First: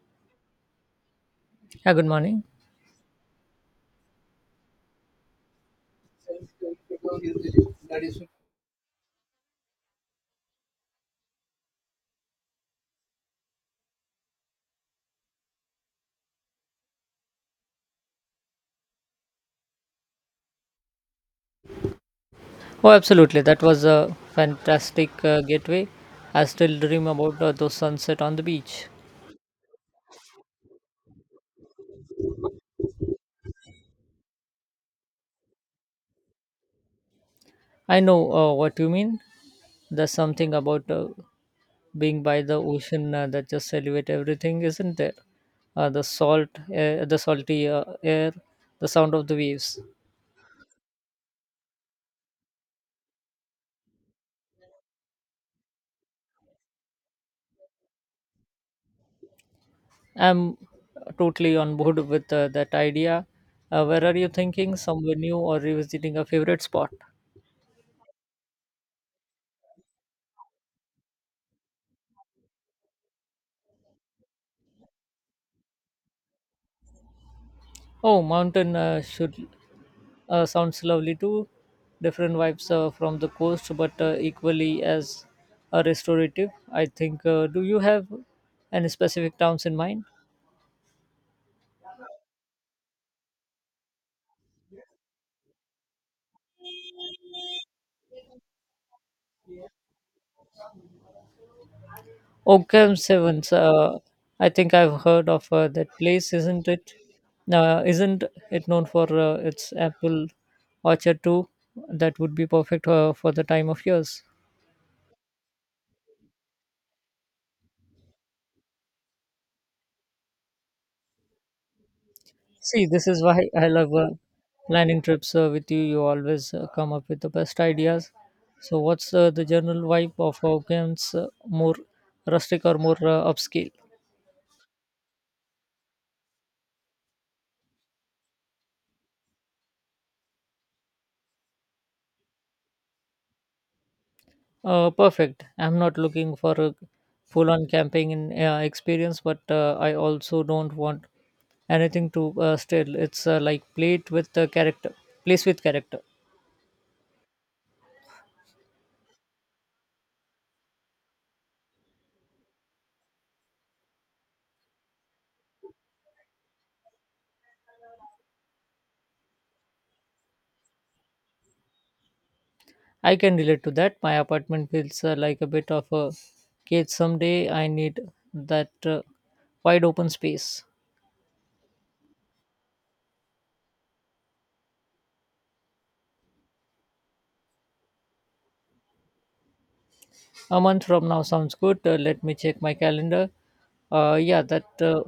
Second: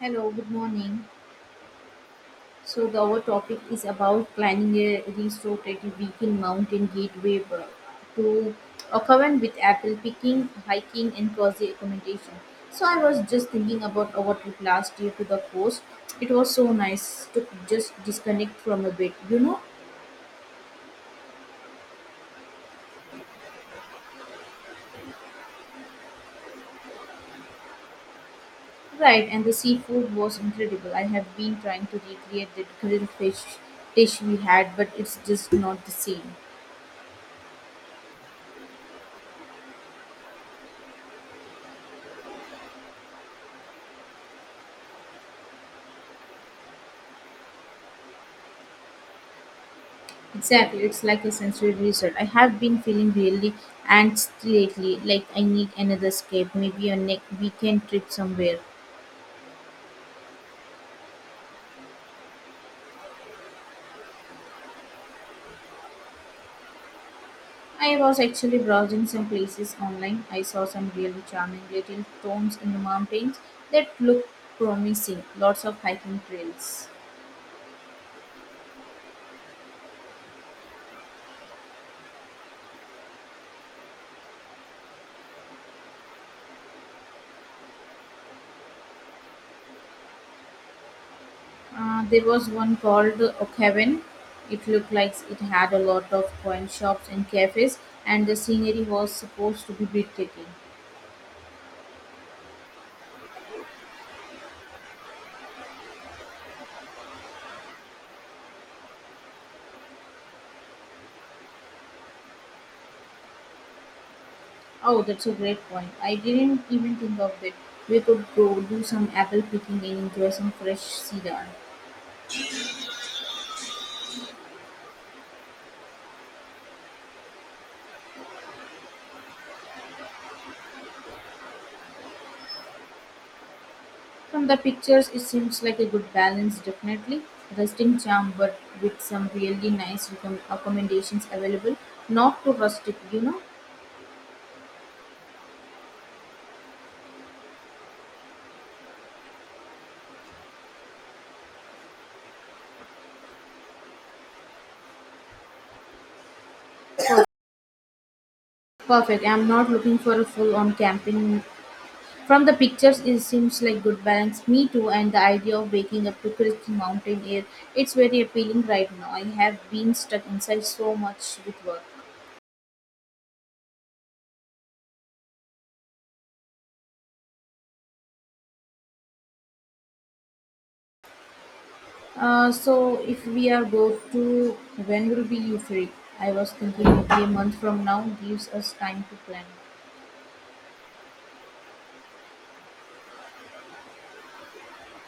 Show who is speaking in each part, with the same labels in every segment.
Speaker 1: Hello, good morning.
Speaker 2: Yeah, good morning.
Speaker 1: So, our topic is about planning a restorative weekend mountain gateway to Okavan with apple picking, hiking, and cozy accommodation. So, I was just thinking about our trip last year to the coast. It was so nice to just disconnect from a bit, you know?
Speaker 2: Oh, absolutely. That was a fantastic getaway. I still dream about those sunset on the beach.
Speaker 1: Right, and the seafood was incredible. I have been trying to recreate that grilled fish dish we had, but it's just not the same.
Speaker 2: I know what you mean. There's something about being by the ocean that just elevates everything, isn't there? The salty air, the sound of the waves.
Speaker 1: Exactly, it's like a sensory reset. I have been feeling really anxious lately, like I need another escape, maybe a weekend trip somewhere.
Speaker 2: I'm totally on board with that idea. Where are you thinking? Somewhere new or revisiting a favorite spot?
Speaker 1: I was actually browsing some places online. I saw some really charming little towns in the mountains that look promising. Lots of hiking trails.
Speaker 2: Oh, mountain should sounds lovely too. Different vibes from the coast, but equally as restorative, I think. Do you have any specific towns in mind?
Speaker 1: There was one called Oakhaven. It looked like it had a lot of wine shops and cafes, and the scenery was supposed to be breathtaking.
Speaker 2: Oakham Sevens. I think I've heard of that place. Isn't it known for its apple orchard too? That would be perfect for the time of years.
Speaker 1: Oh, that's a great point. I didn't even think of it. We could go do some apple picking and enjoy some fresh cedar.
Speaker 2: See, this is why I love planning trips with you. You always come up with the best ideas. So, what's the general vibe of Hawkins? More rustic or more upscale?
Speaker 1: From the pictures, it seems like a good balance, definitely. Rusting charm, but with some really nice recomm accommodations available. Not too rustic, you know?
Speaker 2: Perfect. I'm not looking for a full on camping in, experience, but I also don't want anything to stale. It's like plate with the character, place with character.
Speaker 1: Perfect. I'm not looking for a full on camping. From the pictures, it seems like good balance. Me too, and the idea of waking up to crisp mountain air, it's very appealing right now. I have been stuck inside so much with work.
Speaker 2: I can relate to that. My apartment feels like a bit of a cage. Someday I need that wide open space.
Speaker 1: So if we are go to when will be you free? I was thinking maybe a month from now gives us time to plan.
Speaker 2: A month from now sounds good. Let me check my calendar. Yeah, that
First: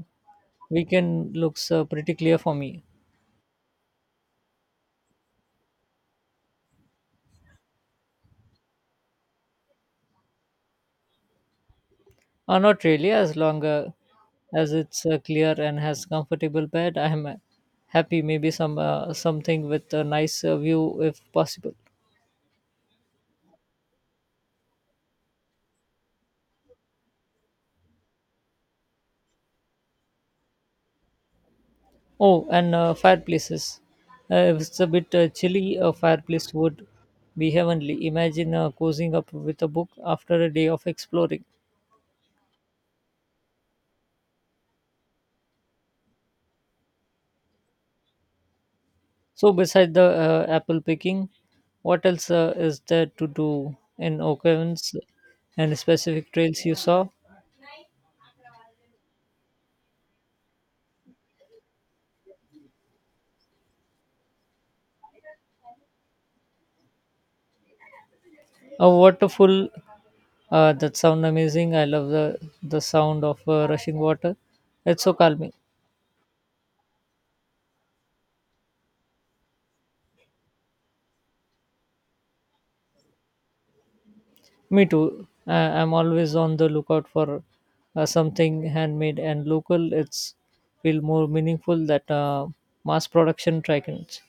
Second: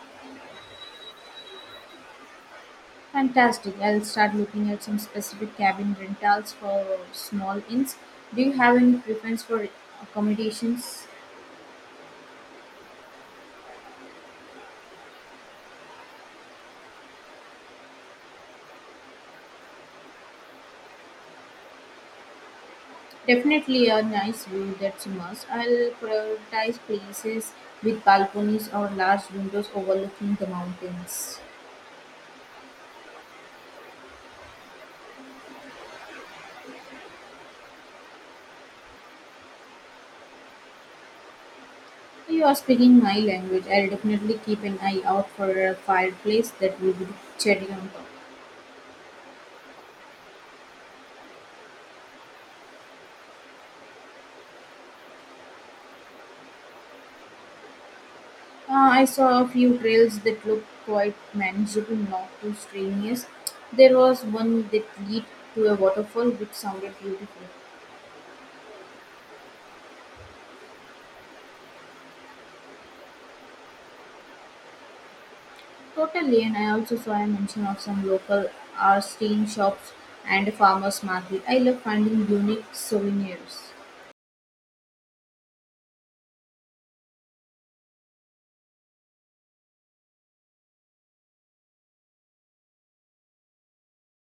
Speaker 2: weekend looks pretty clear for me.
Speaker 1: Fantastic. I'll start looking at some specific cabin rentals for small inns. Do you have any preference for accommodations?
Speaker 2: Not really, as long as it's clear and has comfortable bed. I'm happy. Maybe some something with a nice view if possible.
Speaker 1: Definitely a nice view, that's a must. I'll prioritize places with balconies or large windows overlooking the mountains.
Speaker 2: Oh, and fireplaces. If it's a bit chilly, a fireplace would be heavenly. Imagine cozying up with a book after a day of exploring.
Speaker 1: You are speaking my language. I'll definitely keep an eye out for a fireplace that will be cherry on top.
Speaker 2: So, beside the apple picking, what else is there to do in Oak Evans and specific trails you saw?
Speaker 1: I saw a few trails that looked quite manageable, not too strenuous. There was one that lead to a waterfall which sounded beautiful.
Speaker 2: A waterfall that sound amazing. I love the sound of rushing water. It's so calming.
Speaker 1: Totally, and I also saw a mention of some local art steam shops and a farmer's market. I love finding unique souvenirs.
Speaker 2: Me too. I'm always on the lookout for something handmade and local. It's feel more meaningful that mass production trackings.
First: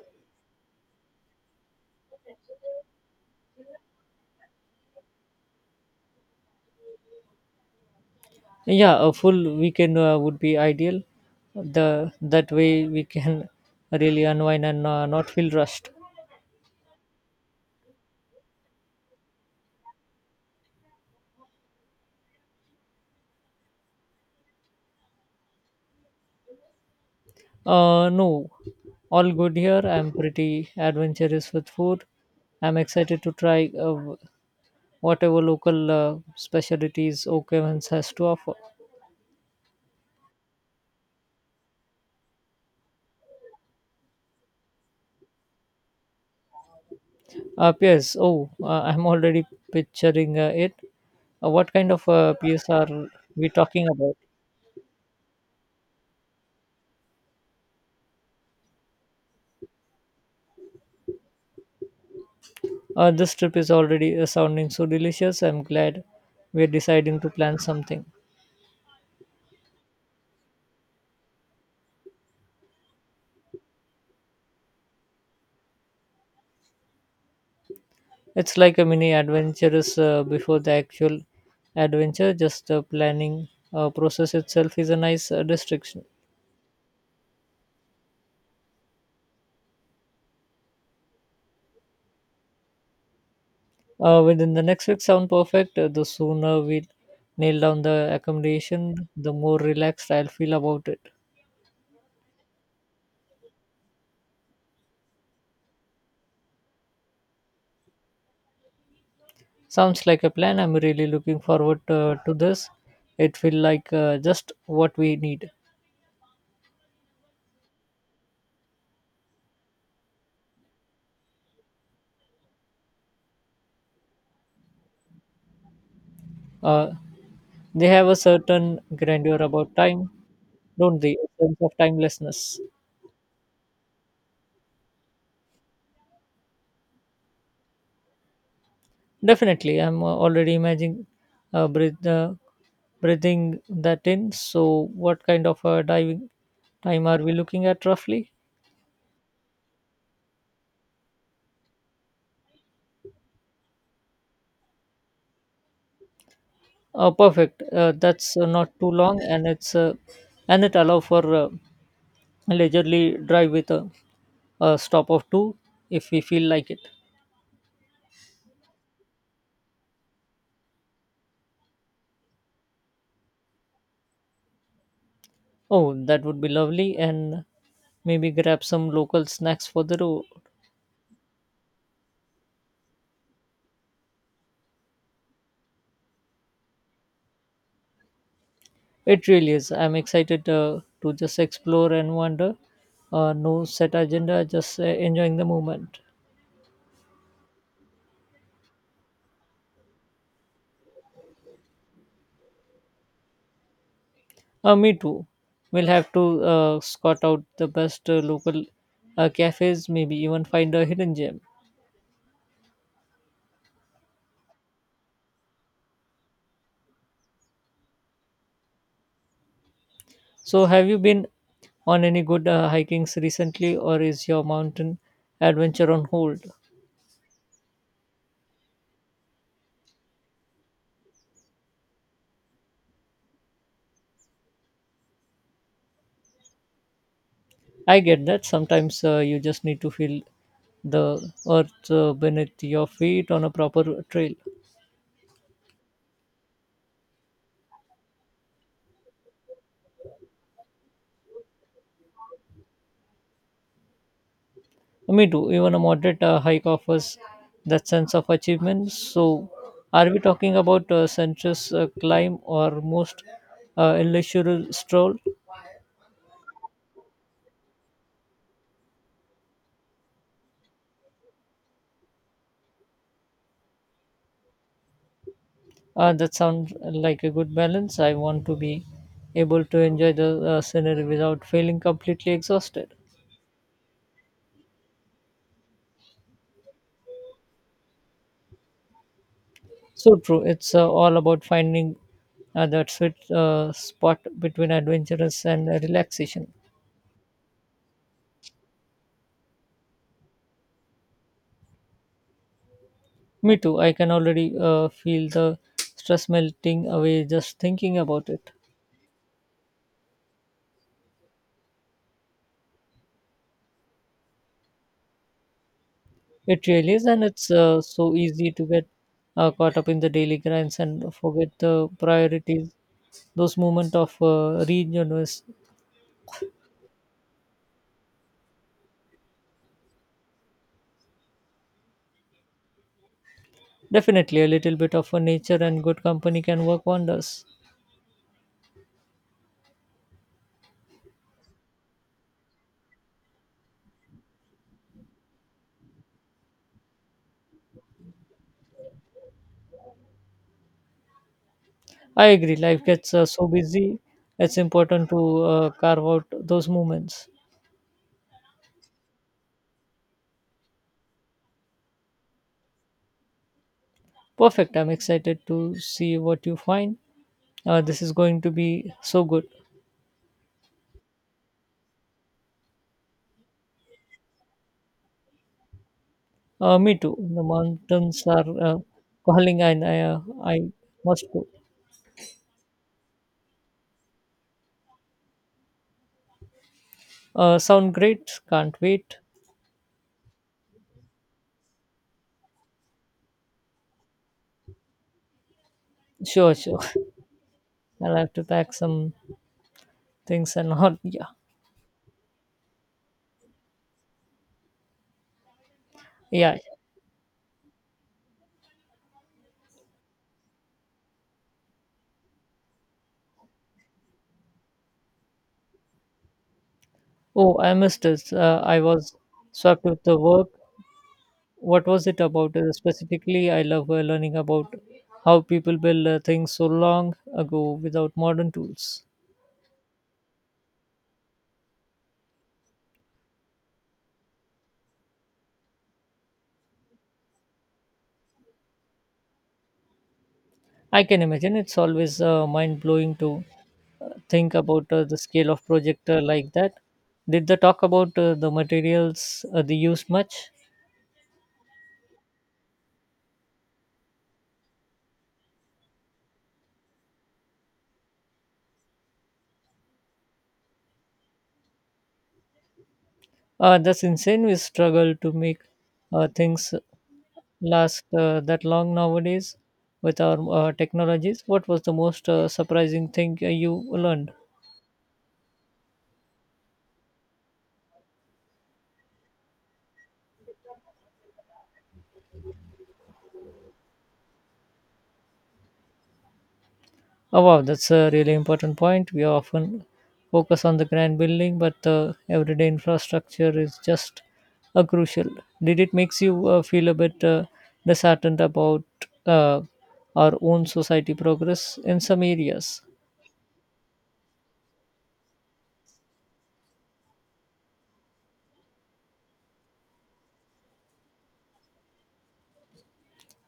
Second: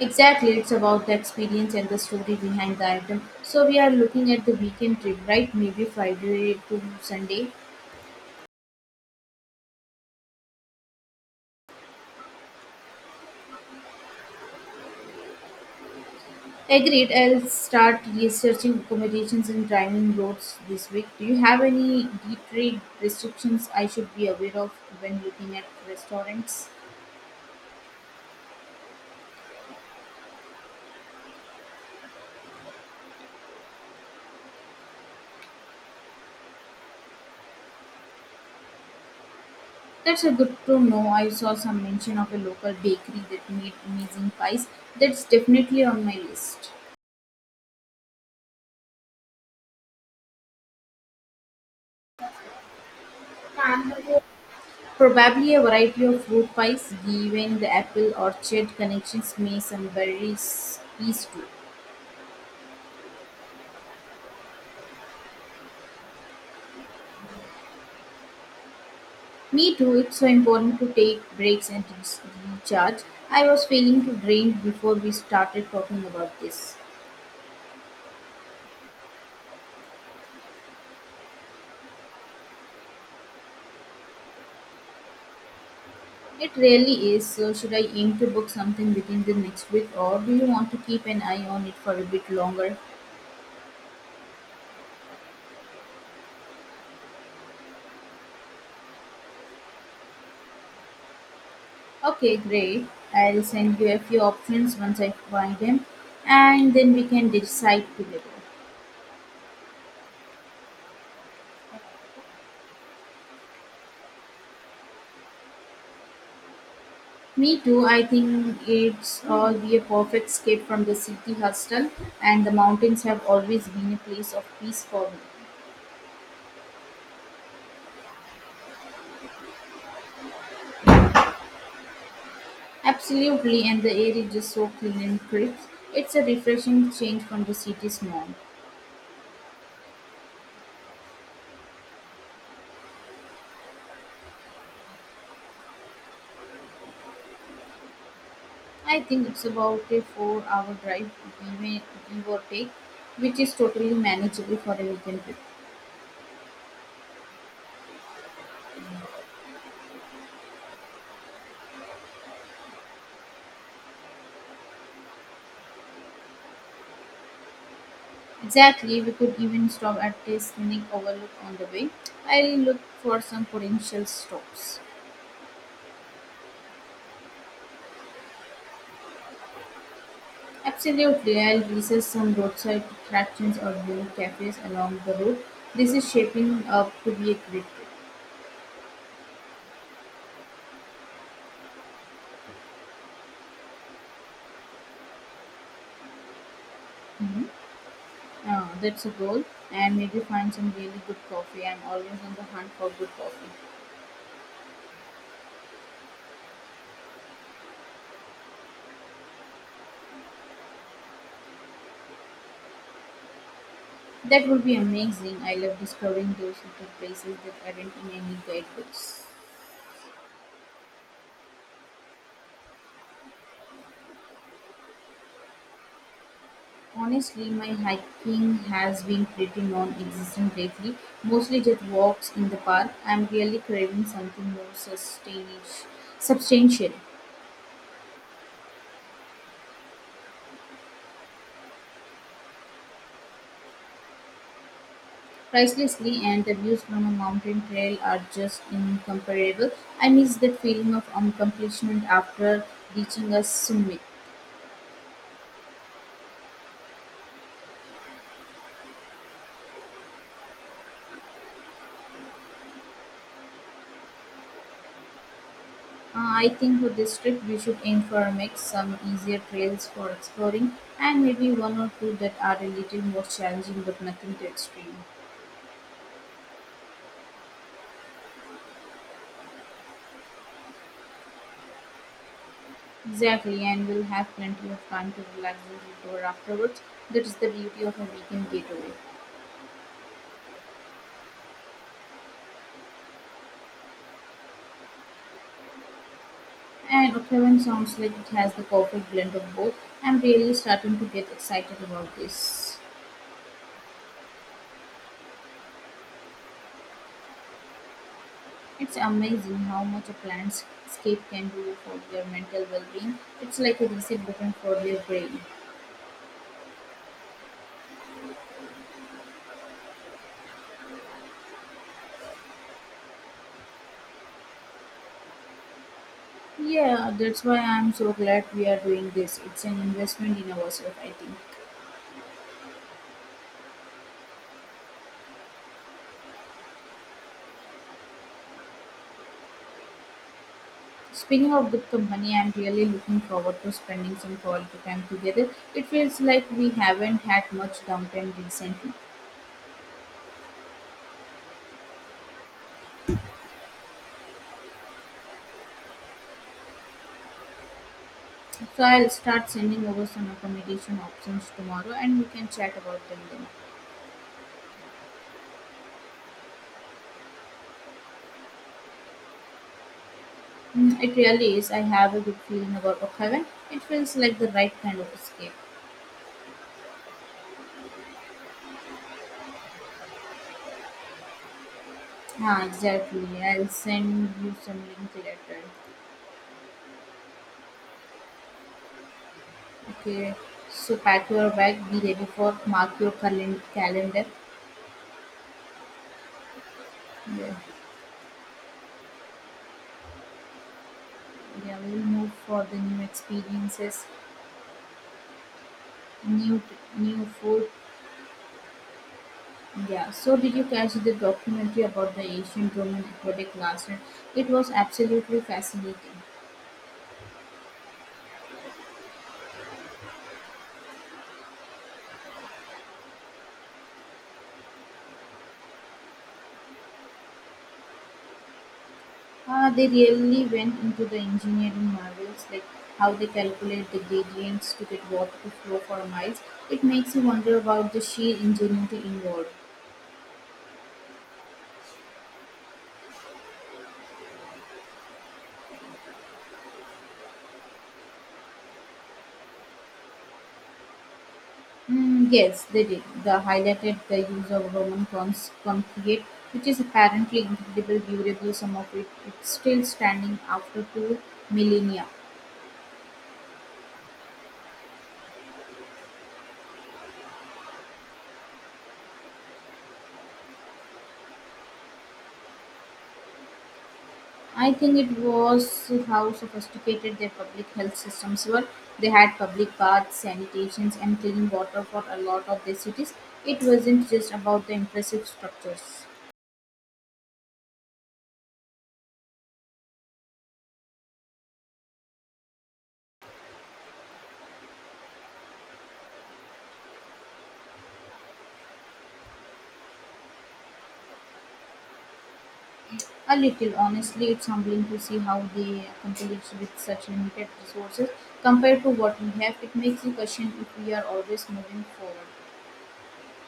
Speaker 1: Exactly, it's about the experience and the story behind the item. So we are looking at the weekend trip, right? Maybe Friday to Sunday.
Speaker 2: Yeah, a full weekend would be ideal. The that way we can really unwind and not feel rushed.
Speaker 1: Agreed. I'll start researching accommodations and driving roads this week. Do you have any deep trade restrictions I should be aware of when looking at restaurants?
Speaker 2: No, all good here. I'm pretty adventurous with food. I'm excited to try whatever local specialties Oaklands has to offer.
Speaker 1: That's a good to know. I saw some mention of a local bakery that made amazing pies. That's definitely on my list.
Speaker 2: PS. Oh, I'm already picturing it. What kind of PS are we talking about?
Speaker 1: Probably a variety of fruit pies, given the apple orchard connections may some berries peas too.
Speaker 2: This trip is already sounding so delicious. I'm glad we're deciding to plan something.
Speaker 1: Me too, it's so important to take breaks and recharge. I was feeling too drained before we started talking about this.
Speaker 2: It's like a mini adventurous before the actual adventure. Just the planning process itself is a nice restriction.
Speaker 1: It really is, so should I aim to book something within the next week or do you want to keep an eye on it for a bit longer?
Speaker 2: Within the next week, sound perfect. The sooner we nail down the accommodation, the more relaxed I'll feel about it.
Speaker 1: Okay, great. I'll send you a few options once I find them and then we can decide together.
Speaker 2: Sounds like a plan. I'm really looking forward to this. It feels like just what we need.
Speaker 1: Me too. I think it's all be a perfect escape from the city hustle, and the mountains have always been a place of peace for me.
Speaker 2: Uh, they have a certain grandeur about time, don't they? A sense of timelessness.
Speaker 1: Absolutely, and the air is just so clean and crisp. It's a refreshing change from the city's norm.
Speaker 2: Definitely. I'm already imagining uh, breath, uh, breathing that in. So, what kind of diving time are we looking at roughly?
Speaker 1: I think it's about a 4-hour drive, give and- give or take, which is totally manageable for a weekend trip.
Speaker 2: Perfect. That's not too long, and it allow for leisurely drive with a stop of two if we feel like it.
Speaker 1: Exactly, we could even stop at a scenic overlook on the way. I'll look for some potential stops.
Speaker 2: Oh, that would be lovely, and maybe grab some local snacks for the road.
Speaker 1: Absolutely, I'll research some roadside attractions or unique cafes along the route. This is shaping up to be a great trip.
Speaker 2: It really is. I'm excited to just explore and wander. No set agenda, just enjoying the moment.
Speaker 1: Hmm. That's a goal, and maybe find some really good coffee. I'm always on the hunt for good coffee.
Speaker 2: Me too. We'll have to scout out the best local cafes, maybe even find a hidden gem.
Speaker 1: That would be amazing. I love discovering those little places that aren't in any guidebooks.
Speaker 2: So, have you been on any good hikings recently, or is your mountain adventure on hold?
Speaker 1: Honestly, my hiking has been pretty non-existent lately. Mostly just walks in the park. I'm really craving something more substantial.
Speaker 2: I get that sometimes you just need to feel the earth beneath your feet on a proper trail.
Speaker 1: Pricelessly, and the views from a mountain trail are just incomparable. I miss that feeling of accomplishment after reaching a summit.
Speaker 2: Me too. Even a moderate hike offers that sense of achievement. So, are we talking about a sensuous climb or most leisurely stroll?
Speaker 1: I think for this trip we should aim for a mix, some easier trails for exploring, and maybe one or two that are a little more challenging but nothing too extreme.
Speaker 2: That sounds like a good balance. I want to be able to enjoy the scenery without feeling completely exhausted.
Speaker 1: Exactly, and we'll have plenty of time to relax and recover afterwards. That is the beauty of a weekend getaway.
Speaker 2: So true. It's all about finding that sweet spot between adventurous and relaxation.
Speaker 1: And Octavian sounds like it has the perfect blend of both. I'm really starting to get excited about this.
Speaker 2: Me too. I can already feel the stress melting away just thinking about it.
Speaker 1: It's amazing how much a landscape can do for their mental well being. It's like a reset button for their brain.
Speaker 2: It really is, and it's so easy to get caught up in the daily grinds and forget the priorities. Those moments of regeneration.
Speaker 1: Yeah, that's why I'm so glad we are doing this. It's an investment in ourselves, I think.
Speaker 2: Definitely, a little bit of a nature and good company can work wonders.
Speaker 1: Speaking of good company, I'm really looking forward to spending some quality time together. It feels like we haven't had much downtime recently.
Speaker 2: I agree. Life gets so busy. It's important to carve out those moments.
Speaker 1: So I'll start sending over some accommodation options tomorrow and we can chat about them then.
Speaker 2: Perfect. I'm excited to see what you find. This is going to be so good.
Speaker 1: Mm, it really is. I have a good feeling about Oakhaven. It feels like the right kind of escape.
Speaker 2: Me too. The mountains are calling, and I must go.
Speaker 1: Ah, exactly. I'll send you some link later.
Speaker 2: Sound great. Can't wait.
Speaker 1: Okay. So pack your bag, be ready for mark your calendar.
Speaker 2: Sure, sure.
Speaker 1: Yeah.
Speaker 2: I'll have to pack some things and all. Yeah,
Speaker 1: Yeah, we'll move for the new experiences,
Speaker 2: yeah,
Speaker 1: new
Speaker 2: yeah.
Speaker 1: new food, yeah, so did you catch the documentary about the ancient Roman aqueduct last night? It was absolutely fascinating.
Speaker 2: Oh, I missed this. I was swept with the work. What was it about specifically? I love learning about how people build things so long ago without modern tools.
Speaker 1: They really went into the engineering marvels, like how they calculate the gradients to get water to flow for miles. It makes you wonder about the sheer ingenuity involved.
Speaker 2: I can imagine it's always mind blowing to think about the scale of project like that. Did they talk about the materials they used much?
Speaker 1: Mm, yes, they did. They highlighted the use of Roman concrete, which is apparently incredible, durable. Some of it it's still standing after 2 millennia.
Speaker 2: That's insane. We struggle to make things last that long nowadays with our technologies. What was the most surprising thing you learned?
Speaker 1: I think it was how sophisticated their public health systems were. They had public baths, sanitations, and clean water for a lot of their cities. It wasn't just about the impressive structures.
Speaker 2: Oh, wow, that's a really important point. We often focus on the grand building, but the everyday infrastructure is just a crucial. Did it makes you feel a bit disheartened about uh, our own society progress in some areas?
Speaker 1: A little, honestly, it's humbling to see how they accomplished with such limited resources compared to what we have. It makes you question if we are always moving forward.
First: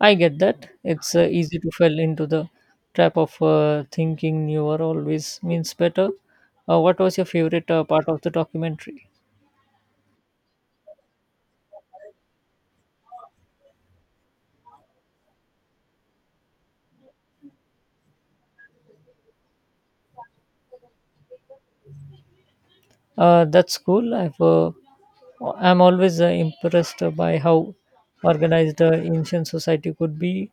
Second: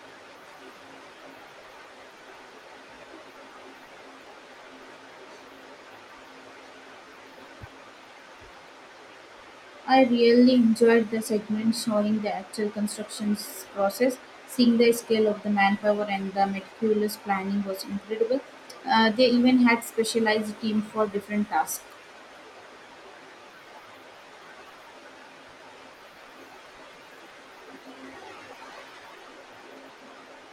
Speaker 2: I get that. It's easy to fall into the trap of thinking newer always means better. What was your favorite part of the documentary?
Speaker 1: I really enjoyed the segment showing the actual construction process. Seeing the scale of the manpower and the meticulous planning was incredible. They even had specialized team for different tasks.
Speaker 2: That's cool. I'm always impressed by how organized ancient society could be.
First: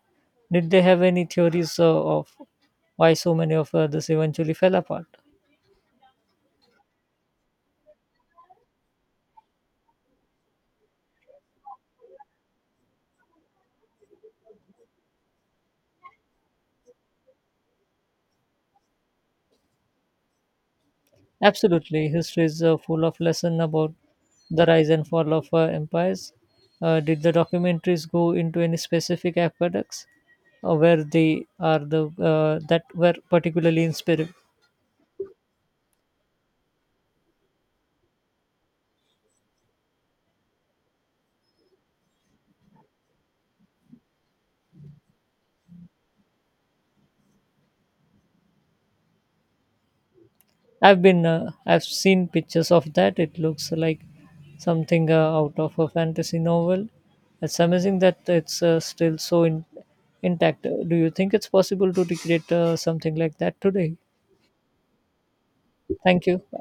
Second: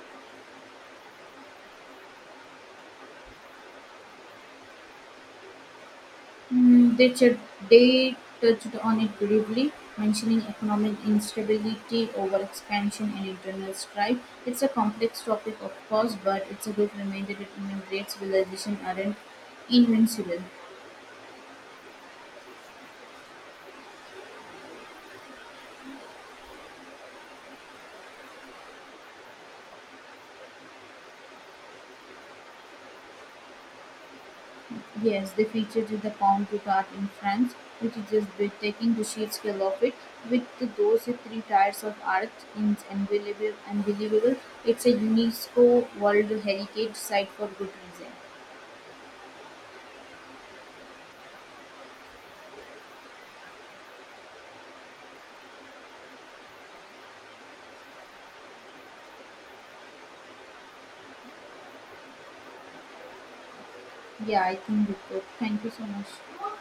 Speaker 2: Did they have any theories of why so many of this eventually fell apart?
Speaker 1: Mm, they touched on it briefly, mentioning economic instability over expansion and internal strife. It's a complex topic, of course, but it's a good reminder that even great civilizations aren't invincible.
Speaker 2: Absolutely. History is full of lesson about the rise and fall of empires. Did the documentaries go into any specific aqueducts where they are the that were particularly inspiring?
Speaker 1: Yes, they featured in the Pont du Gard in France, which is just breathtaking the sheer scale of it. With those three tiers of art, it's unbelievable. It's a UNESCO World Heritage Site for good reason.
Speaker 2: I've seen pictures of that. It looks like something out of a fantasy novel. It's amazing that it's still so intact. Do you think it's possible to recreate something like that today?
Speaker 1: Yeah, I think we could. Thank you so
Speaker 2: Thank you.
Speaker 1: much.